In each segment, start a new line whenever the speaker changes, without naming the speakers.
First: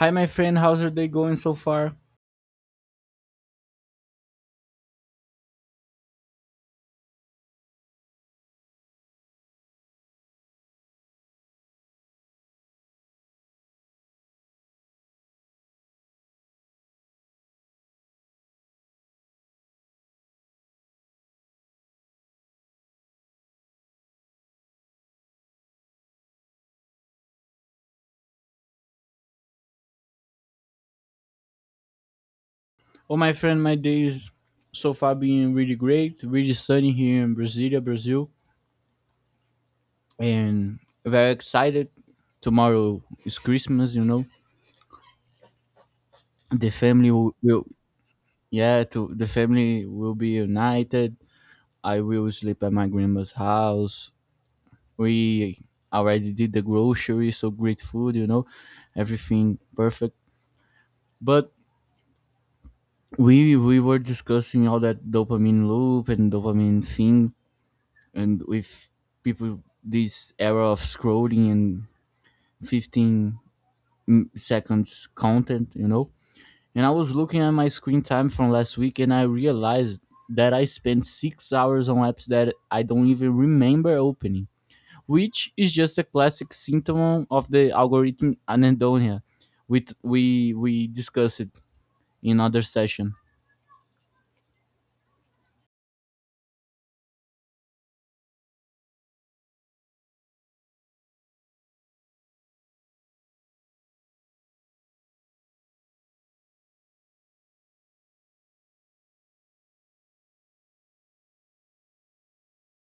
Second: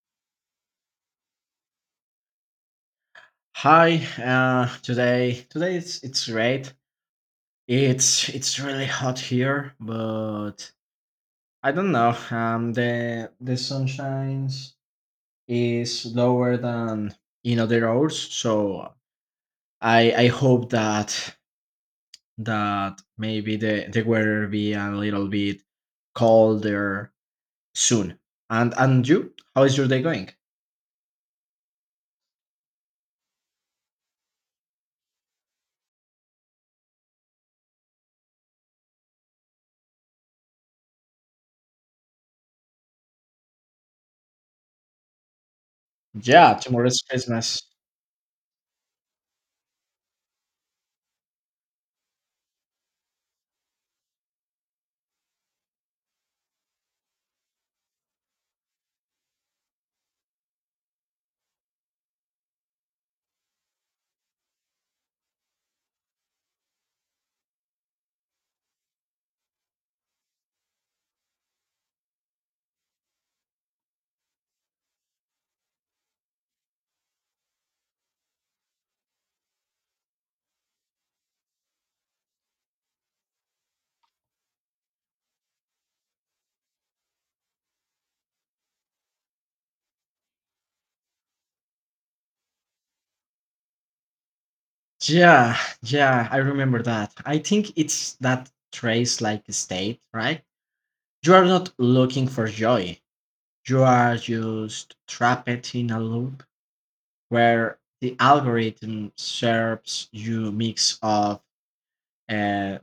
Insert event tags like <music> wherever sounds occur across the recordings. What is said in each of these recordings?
Hi, my friend. How's your day going so far?
Hi, today it's great. It's really hot here, but I don't know. The sunshine is lower than in other hours, so I hope that that maybe the weather be a little bit colder soon. And you, how is your day going?
Oh, my friend, my day is so far being really great. Really sunny here in Brasilia, Brazil, and very excited. Tomorrow is Christmas, you know.
Yeah,
The
tomorrow's
family will,
Christmas.
will yeah, to the family will be united. I will sleep at my grandma's house. We already did the grocery, so great food, everything perfect. But we were discussing all that dopamine loop and dopamine thing and with people this era of scrolling and 15 seconds content. And I was looking at my screen time from last week, and I realized that I spent 6 hours on apps that I don't even remember opening, which is just a classic symptom of the algorithm anhedonia, which we discussed it in other session.
Yeah, yeah, I remember that. I think it's that trace like state, right? You are not looking for joy. You are just trapped in a loop where the algorithm serves you mix of uh,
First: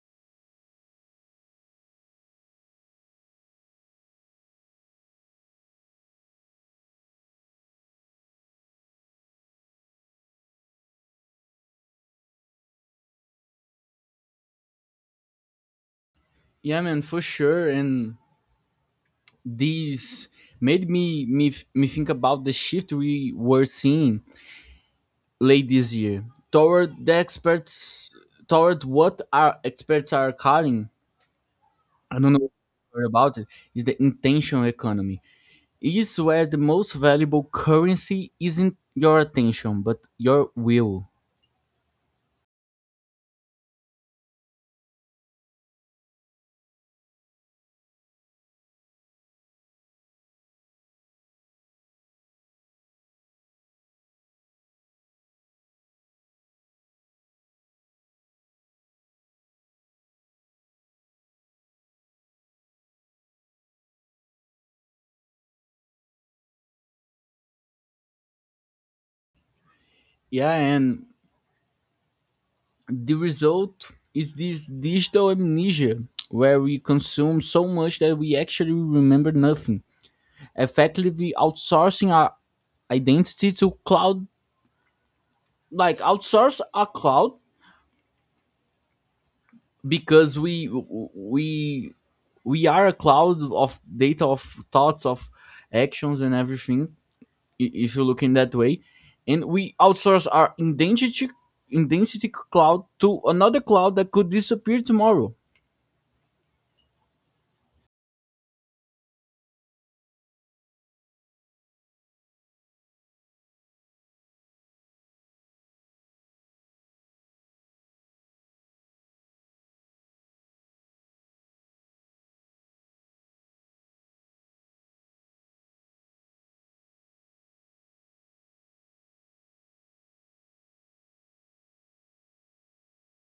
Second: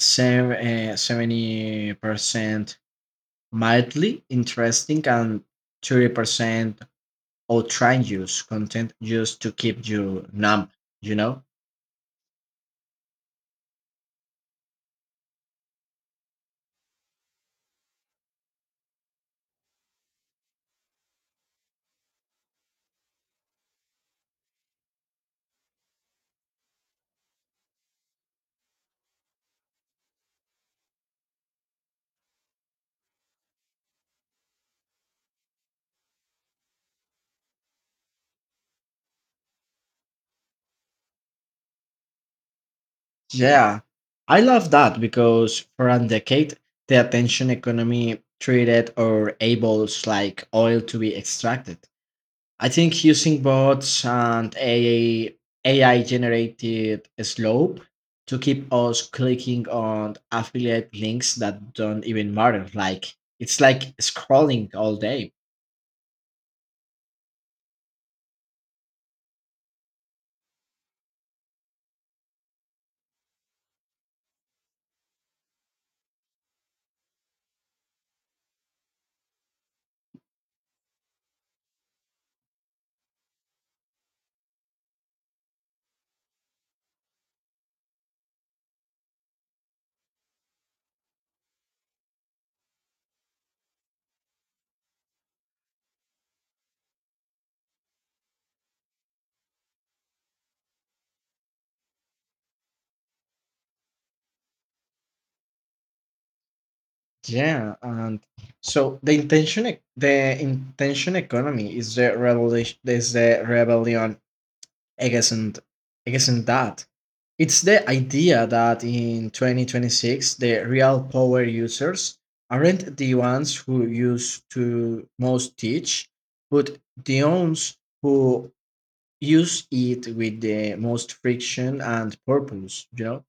70% mildly interesting and 30% outrageous content just to keep you numb. You know.
Yeah, man, for sure. And these made me think about the shift we were seeing late this year toward the experts, toward what our experts are calling, I don't know about it, is the intention economy. It is where the most valuable currency isn't your attention but your will.
Yeah, I love that because for a decade, the attention economy treated our eyeballs like oil to be extracted. I think using bots and AI, AI generated slope to keep us clicking on affiliate links that don't even matter. Like it's like scrolling all day.
Yeah, and the result is this digital amnesia where we consume so much that we actually remember nothing, effectively outsourcing our identity to cloud, like outsource a cloud, because we we are a cloud of data, of thoughts, of actions, and everything. If you look in that way, and we outsource our identity, identity cloud to another cloud that could disappear tomorrow.
Yeah, and so the intention economy is the revolution, is the rebellion I isn't I isn't that. It's the idea that in 2026 the real power users aren't the ones who use to most teach, but the ones who use it with the most friction and purpose, you know?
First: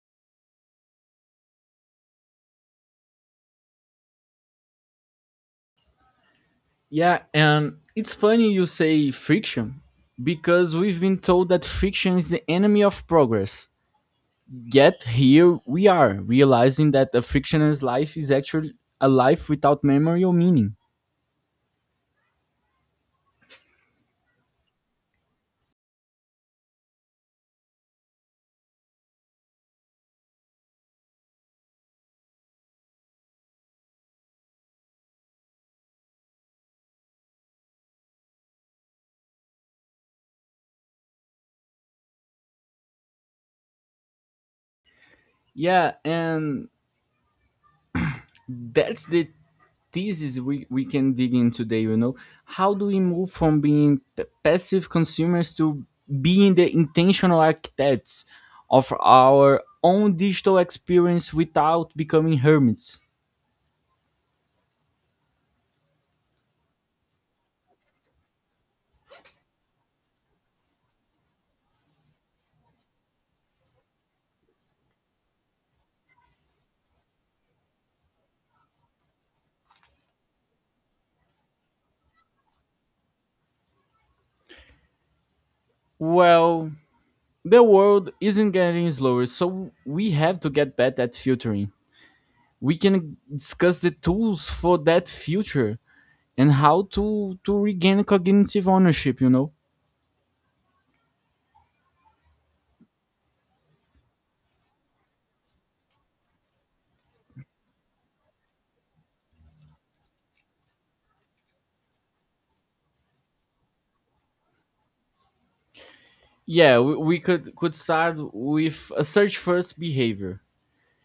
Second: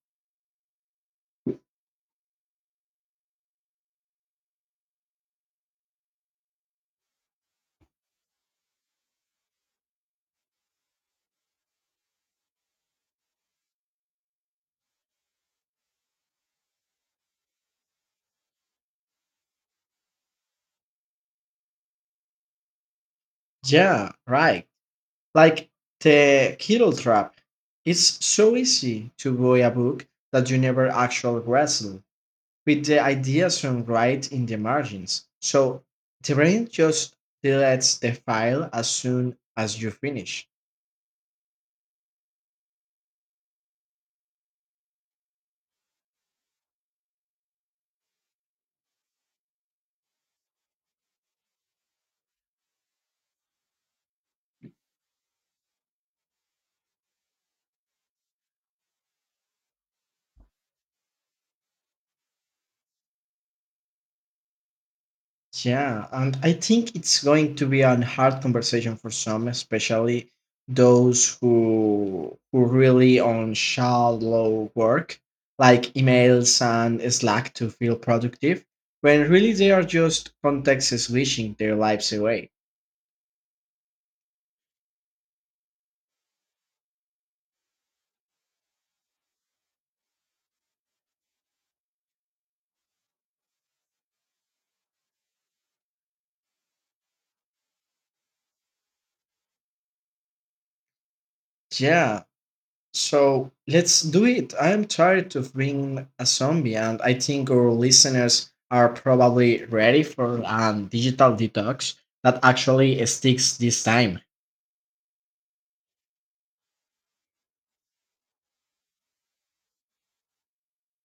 Yeah, and it's funny you say friction, because we've been told that friction is the enemy of progress, yet here we are realizing that a frictionless life is actually a life without memory or meaning.
Yeah, right. Like the Kittle trap. It's so easy to buy a book that you never actually wrestle with the ideas from right in the margins. So the brain just deletes the file as soon as you finish.
Yeah, and that's the thesis we can dig in today, you know, how do we move from being passive consumers to being the intentional architects of our own digital experience without becoming hermits.
Yeah, and I think it's going to be a hard conversation for some, especially those who really on shallow work, like emails and Slack to feel productive, when really they are just context switching their lives away.
Well, the world isn't getting slower, so we have to get better at filtering. We can discuss the tools for that future and how to regain cognitive ownership, you know.
Yeah, so let's do it. I'm tired of being a zombie, and I think our listeners are probably ready for a digital detox that actually sticks this time.
Yeah, we could start with a search first behavior.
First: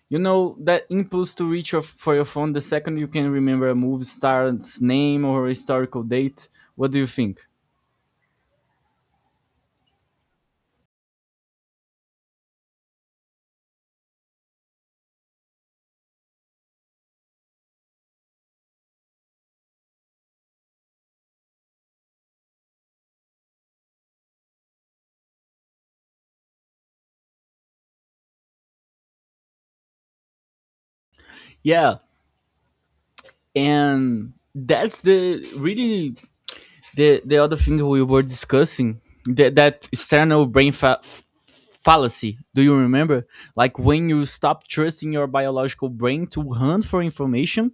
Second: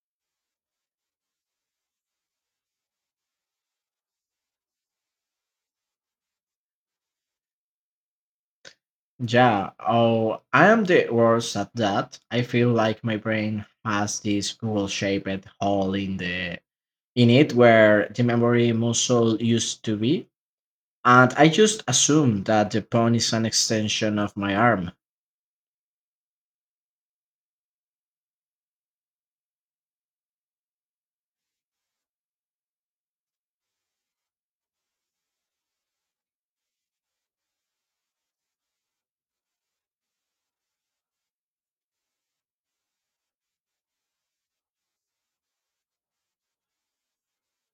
You know that impulse to reach for your phone the second you can remember a movie star's name or historical date. What do you think?
Yeah, oh, I am the worst at that. I feel like my brain has this Google shaped hole in the in it where the memory muscle used to be. And I just assume that the pawn is an extension of my arm.
Yeah, and that's the really the other thing we were discussing, that that external brain fallacy. Do you remember? Like, when you stop trusting your biological brain to hunt for information,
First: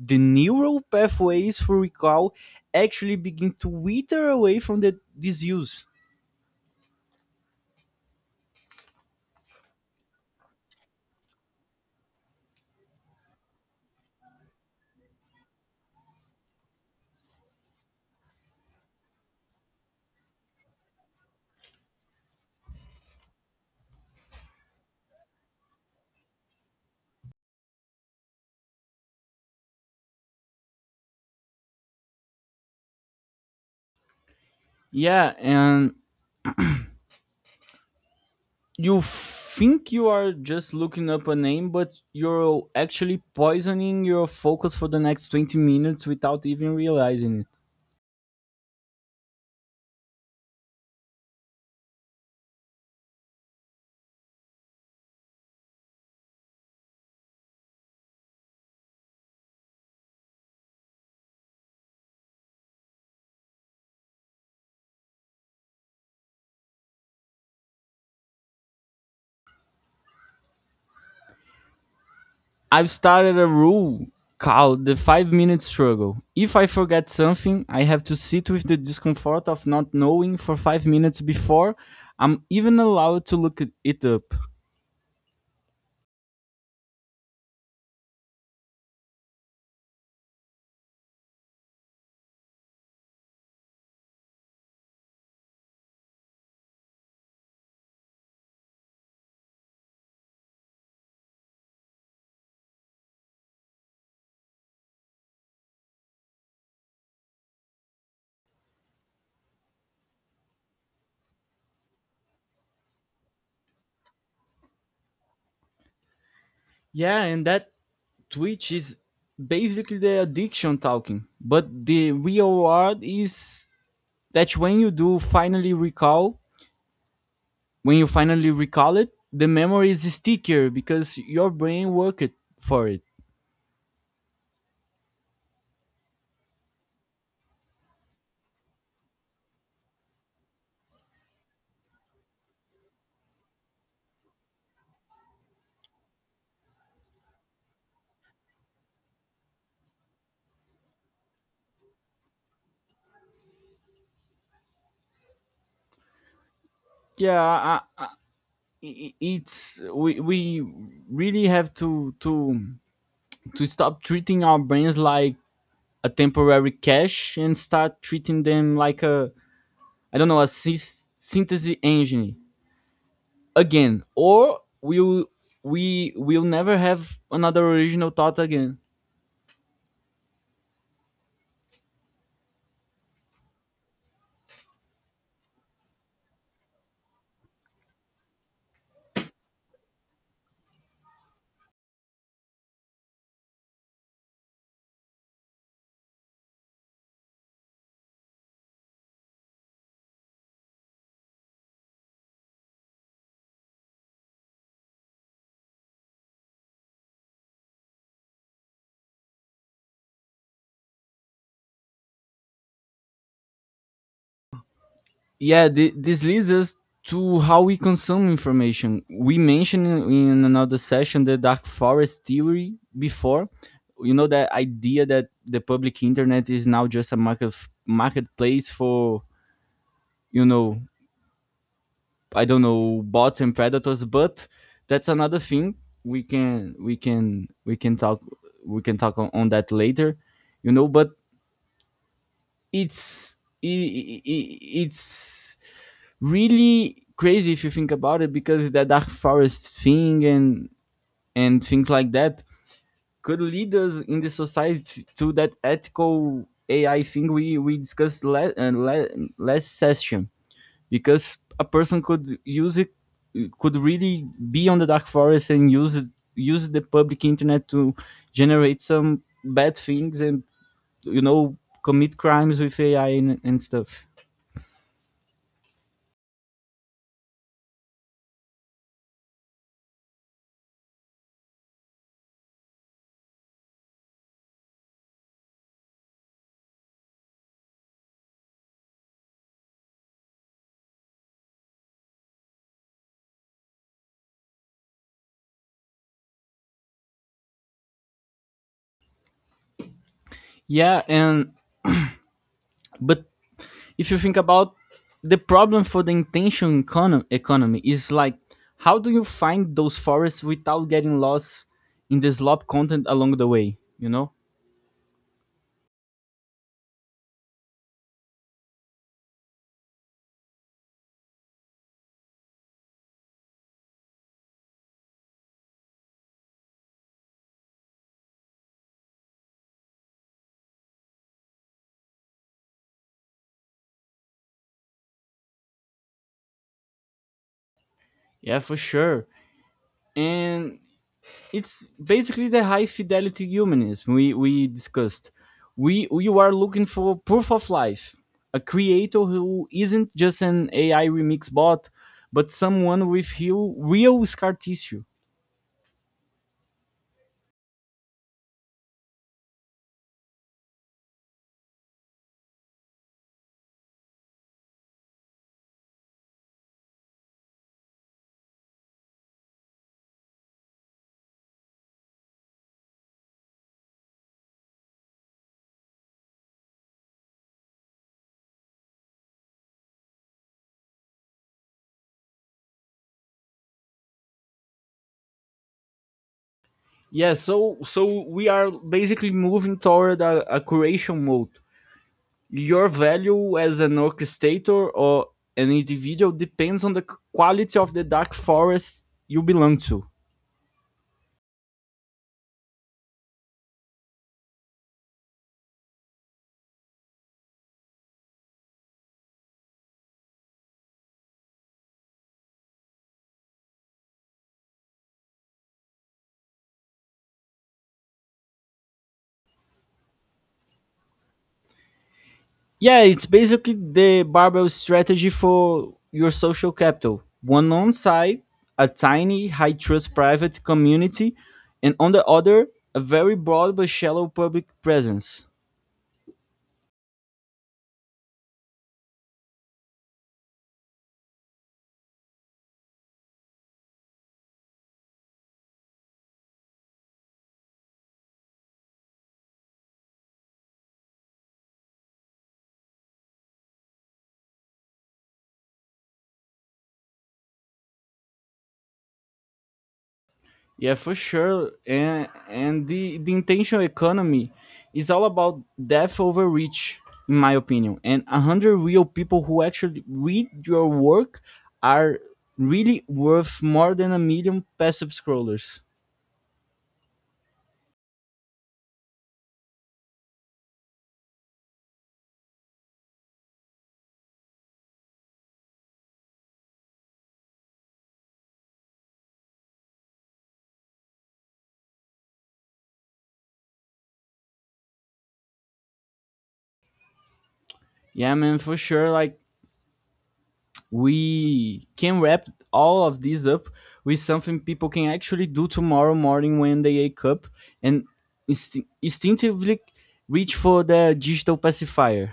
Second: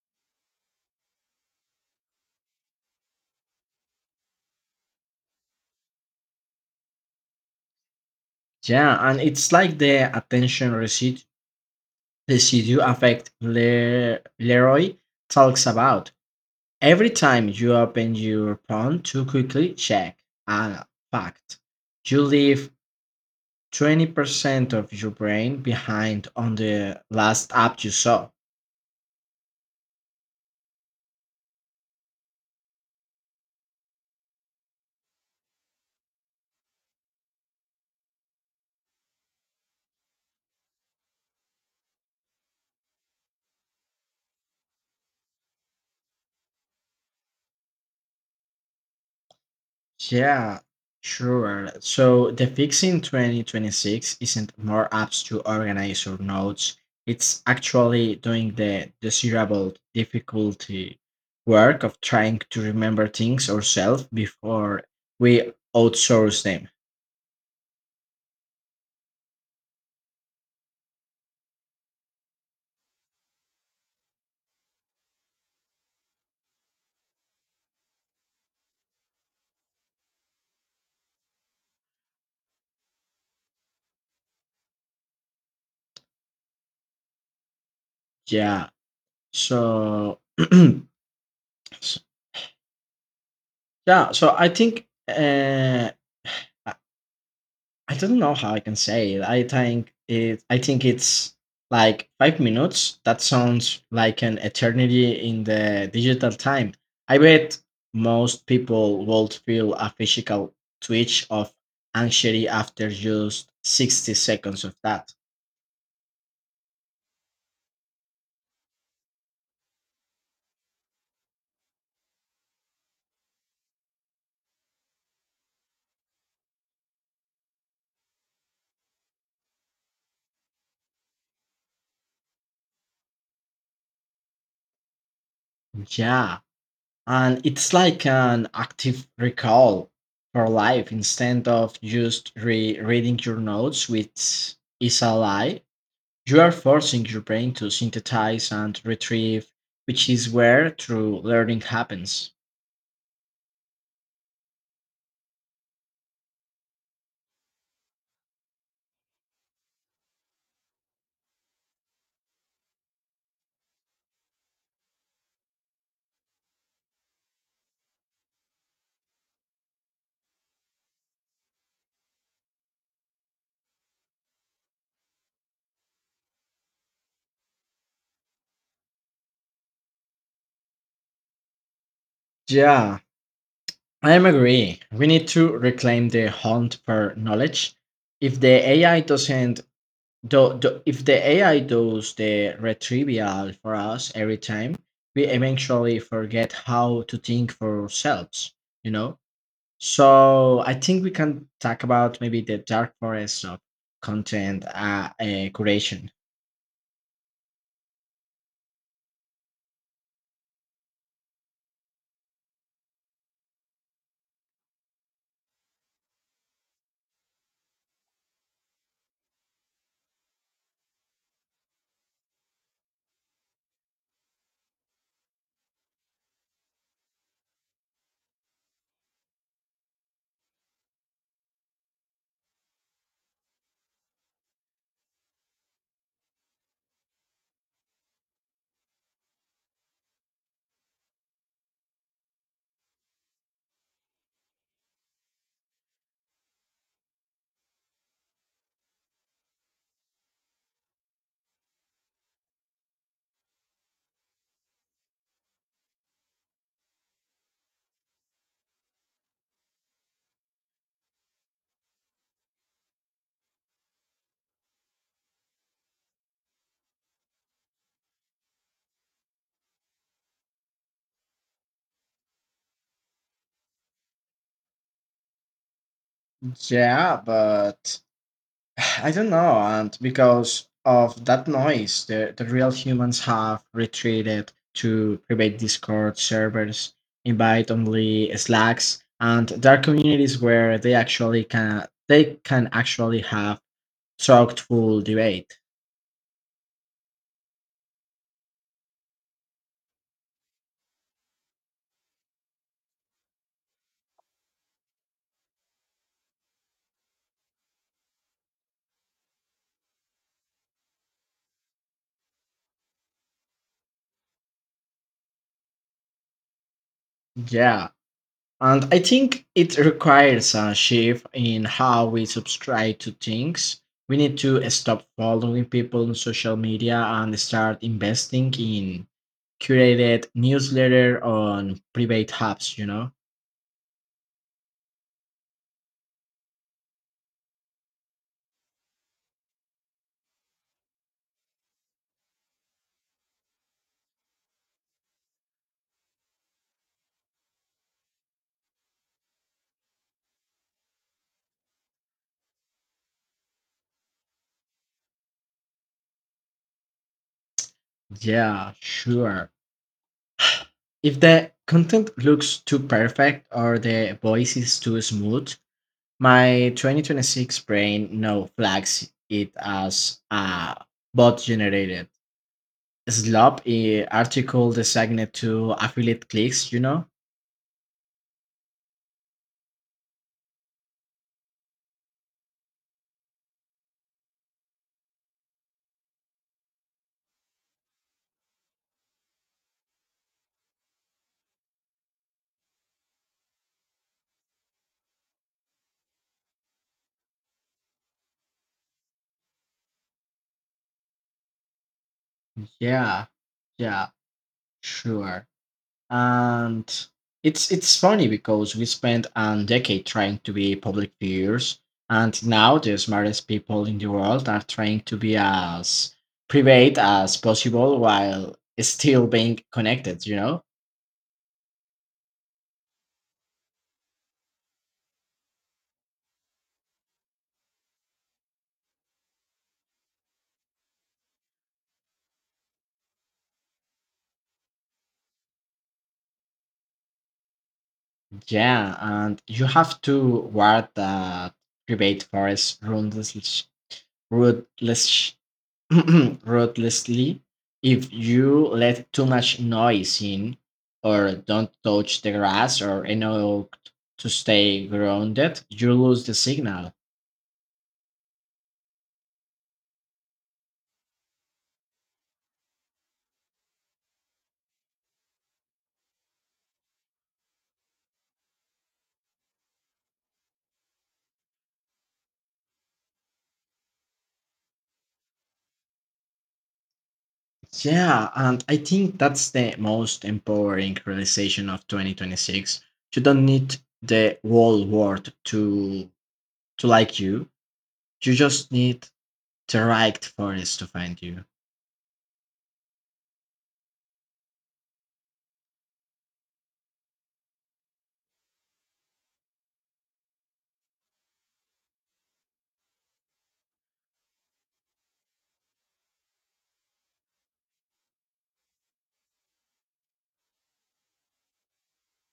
the neural pathways for recall actually begin to wither away from the disuse.
Yeah, and it's like the attention residue effect Leroy talks about. Every time you open your pawn too quickly, check. And fact, you leave 20% of your brain behind on the last app you saw.
Yeah, and you think you are just looking up a name, but you're actually poisoning your focus for the next 20 minutes without even realizing it.
Yeah, sure. So the fix in 2026 isn't more apps to organize your notes. It's actually doing the desirable difficulty work of trying to remember things ourselves before we outsource them.
I've started a rule called the 5 minute struggle. If I forget something, I have to sit with the discomfort of not knowing for 5 minutes before I'm even allowed to look it up.
Yeah. So, <clears throat> s- yeah. So I think I don't know how I can say it. I think it. I think it's like 5 minutes. That sounds like an eternity in the digital time. I bet most people will feel a physical twitch of anxiety after just 60 seconds of that.
Yeah, and that Twitch is basically the addiction talking, but the real word is that when you finally recall it, the memory is stickier because your brain worked for it.
Yeah, and it's like an active recall for life instead of just reading your notes, which is a lie. You are forcing your brain to synthesize and retrieve, which is where true learning happens.
Yeah, I, I- it's we really have to stop treating our brains like a temporary cache and start treating them like a, I don't know, a synthesis engine again, or we will never have another original thought again.
Yeah, I am agree. We need to reclaim the hunt for knowledge. If the AI doesn't do, do, if the AI does the retrieval for us every time, we eventually forget how to think for ourselves, you know? So I think we can talk about maybe the dark forest of content curation.
Yeah, this leads us to how we consume information. We mentioned in another session the dark forest theory before. You know that idea that the public internet is now just a marketplace for, you know, I don't know, bots and predators, but that's another thing we can we can we can talk on that later, you know. But it's it i- it's really crazy if you think about it, because the dark forest thing and things like that could lead us in the society to that ethical AI thing we discussed last session, because a person could use it, could really be on the dark forest and use the public internet to generate some bad things and, you know, commit crimes with AI and stuff.
Yeah, but <sighs> I don't know. And because of that noise, the real humans have retreated to private Discord servers, invite only Slacks, and there are communities where they can actually have thoughtful debate.
Yeah, and but if you think about the problem for the intention economy is like, how do you find those forests without getting lost in the slop content along the way, you know?
Yeah, and I think it requires a shift in how we subscribe to things. We need to stop following people on social media and start investing in curated newsletter on private hubs, you know?
Yeah, for sure. And it's basically the high fidelity humanism we discussed. We, you are looking for proof of life, a creator who isn't just an AI remix bot, but someone with real, real scar tissue.
Yeah, sure. If the content looks too perfect or the voice is too smooth, my 2026 brain now flags it as a bot generated slop a article designed to affiliate clicks, you know?
Yeah, so we are basically moving toward a curation mode. Your value as an orchestrator or an individual depends on the quality of the dark forest you belong to.
Yeah, yeah, sure. And it's funny because we spent a decade trying to be public figures, and now the smartest people in the world are trying to be as private as possible while still being connected, you know?
Yeah, it's basically the barbell strategy for your social capital. One on side, a tiny, high trust private community, and on the other, a very broad but shallow public presence.
Yeah, and you have to guard that private forest ruthless ruthless <clears throat> ruthlessly. If you let too much noise in or don't touch the grass or enough to stay grounded, you lose the signal.
Yeah, for sure. And the intentional economy is all about depth over reach, in my opinion. And a hundred real people who actually read your work are really worth more than a million passive scrollers.
Yeah, and I think that's the most empowering realization of 2026. You don't need the whole world to like you. You just need the right forest to find you.
Yeah, man, for sure. Like, we can wrap all of this up with something people can actually do tomorrow morning when they wake up and instinctively reach for the digital pacifier.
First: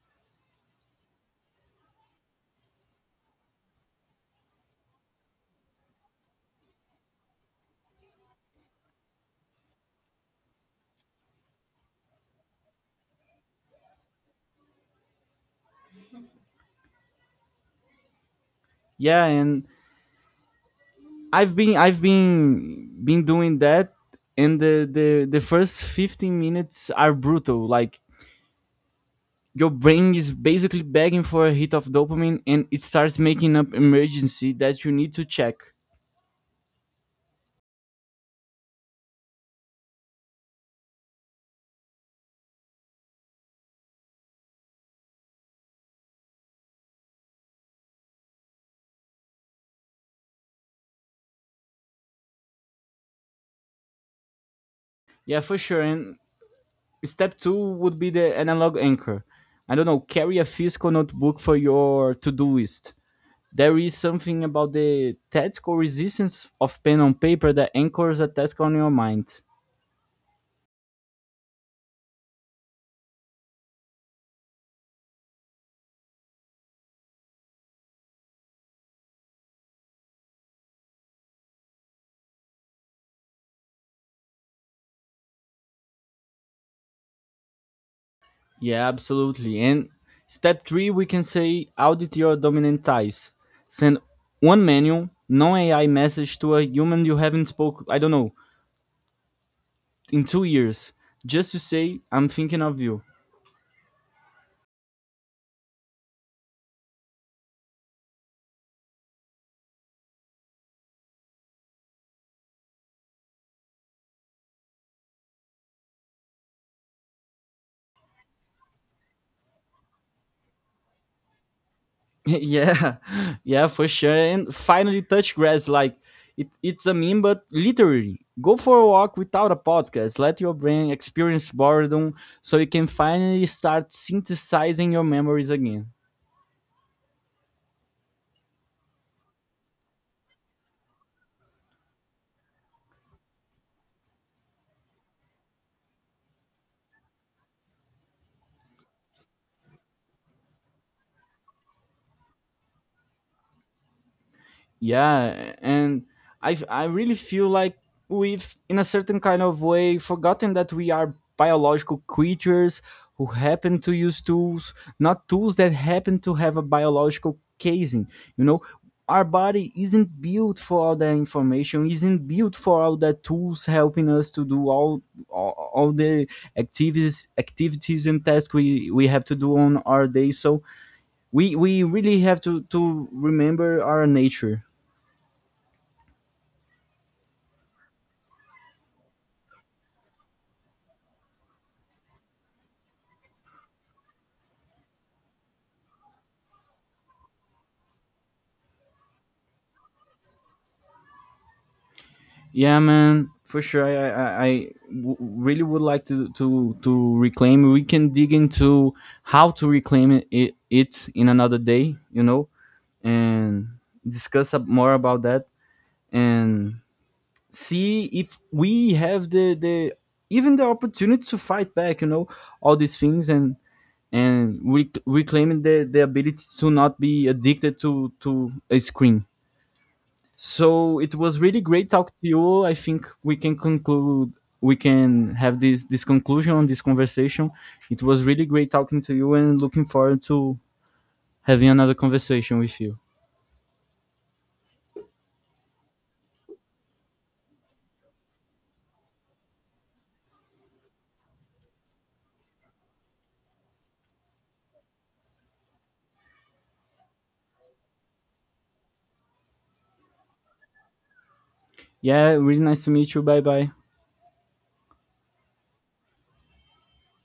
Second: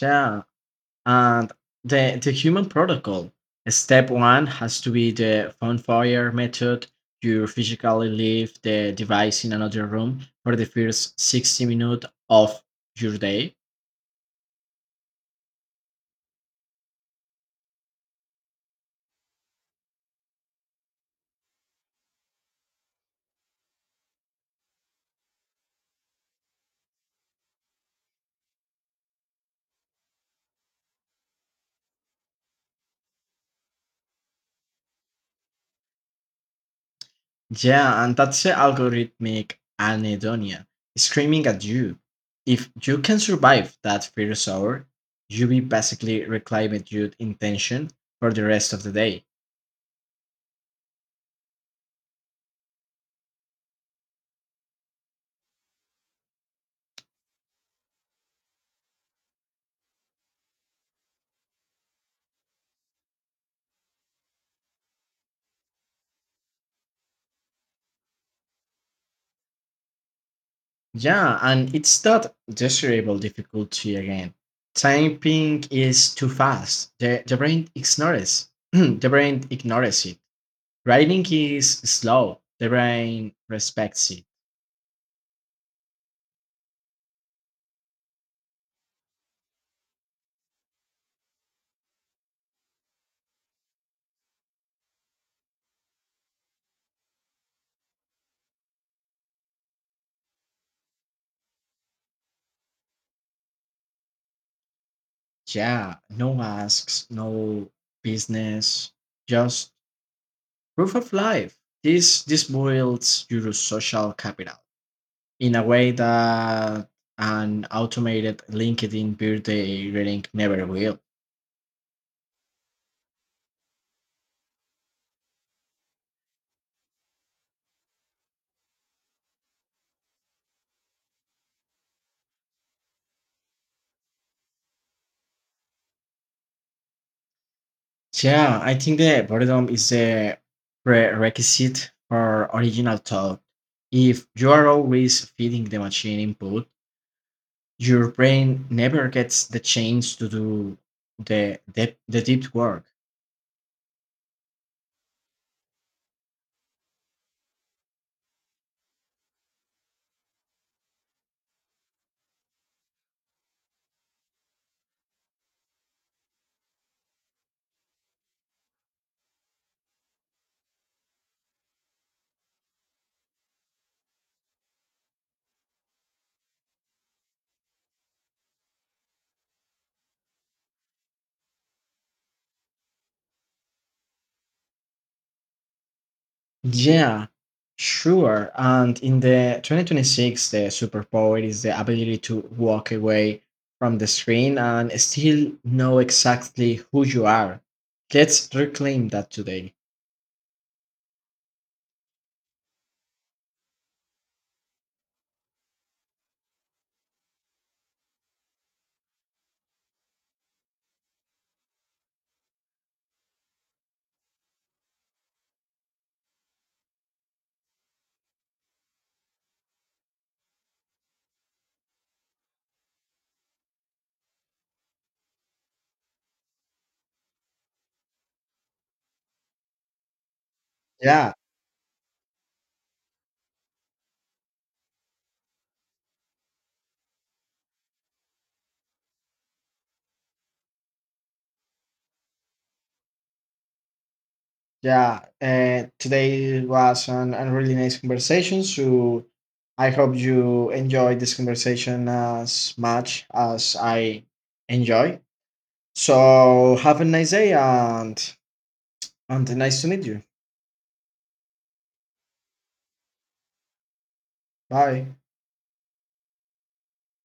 Yeah. And the human protocol. Step one has to be the fire method. You physically leave the device in another room for the first 60 minutes of your day.
Yeah, and I've been doing that, and the the first 15 minutes are brutal, like your brain is basically begging for a hit of dopamine, and it starts making up emergency that you need to check.
Yeah, and that's the algorithmic anhedonia screaming at you. If you can survive that first hour, you be basically reclaiming your intention for the rest of the day.
Yeah, for sure. And step two would be the analog anchor. I don't know, carry a physical notebook for your to-do list. There is something about the tactical resistance of pen on paper that anchors a task on your mind.
Yeah, and it's not desirable difficulty again. Typing is too fast. The brain ignores <clears throat> the brain ignores it. Writing is slow. The brain respects it.
Yeah, absolutely. And step three, we can say audit your dominant ties. Send one manual, non AI message to a human you haven't spoke, I don't know, in 2 years, just to say, I'm thinking of you.
Yeah, no asks, no business, just proof of life. This builds your social capital in a way that an automated LinkedIn birthday reading never will.
<laughs> Yeah, yeah, for sure. And finally, touch grass. Like, it's a meme, but literally, go for a walk without a podcast. Let your brain experience boredom so you can finally start synthesizing your memories again.
Yeah, I think that boredom is a prerequisite for original thought. If you are always feeding the machine input, your brain never gets the chance to do the deep work.
Yeah, and I really feel like we've, in a certain kind of way, forgotten that we are biological creatures who happen to use tools, not tools that happen to have a biological casing. You know, our body isn't built for all that information, isn't built for all the tools helping us to do all the activities and tasks we have to do on our day. So we really have to remember our nature.
Yeah, sure. And in the 2026, the superpower is the ability to walk away from the screen and still know exactly who you are. Let's reclaim that today.
Yeah, man, for sure. Really would like to reclaim. We can dig into how to reclaim it in another day, you know, and discuss more about that and see if we have the even the opportunity to fight back, you know, all these things and reclaiming the ability to not be addicted to a screen. So it
Yeah.
was really great talk to you. I think we can conclude we can have this conclusion on this conversation. It was really great talking to you and looking forward to having another conversation with you.
Yeah, today was a really nice conversation. So I hope you enjoyed this conversation as much as I enjoy. So have a nice day and nice to meet you.
Yeah, really nice to meet you. Bye bye.
Bye.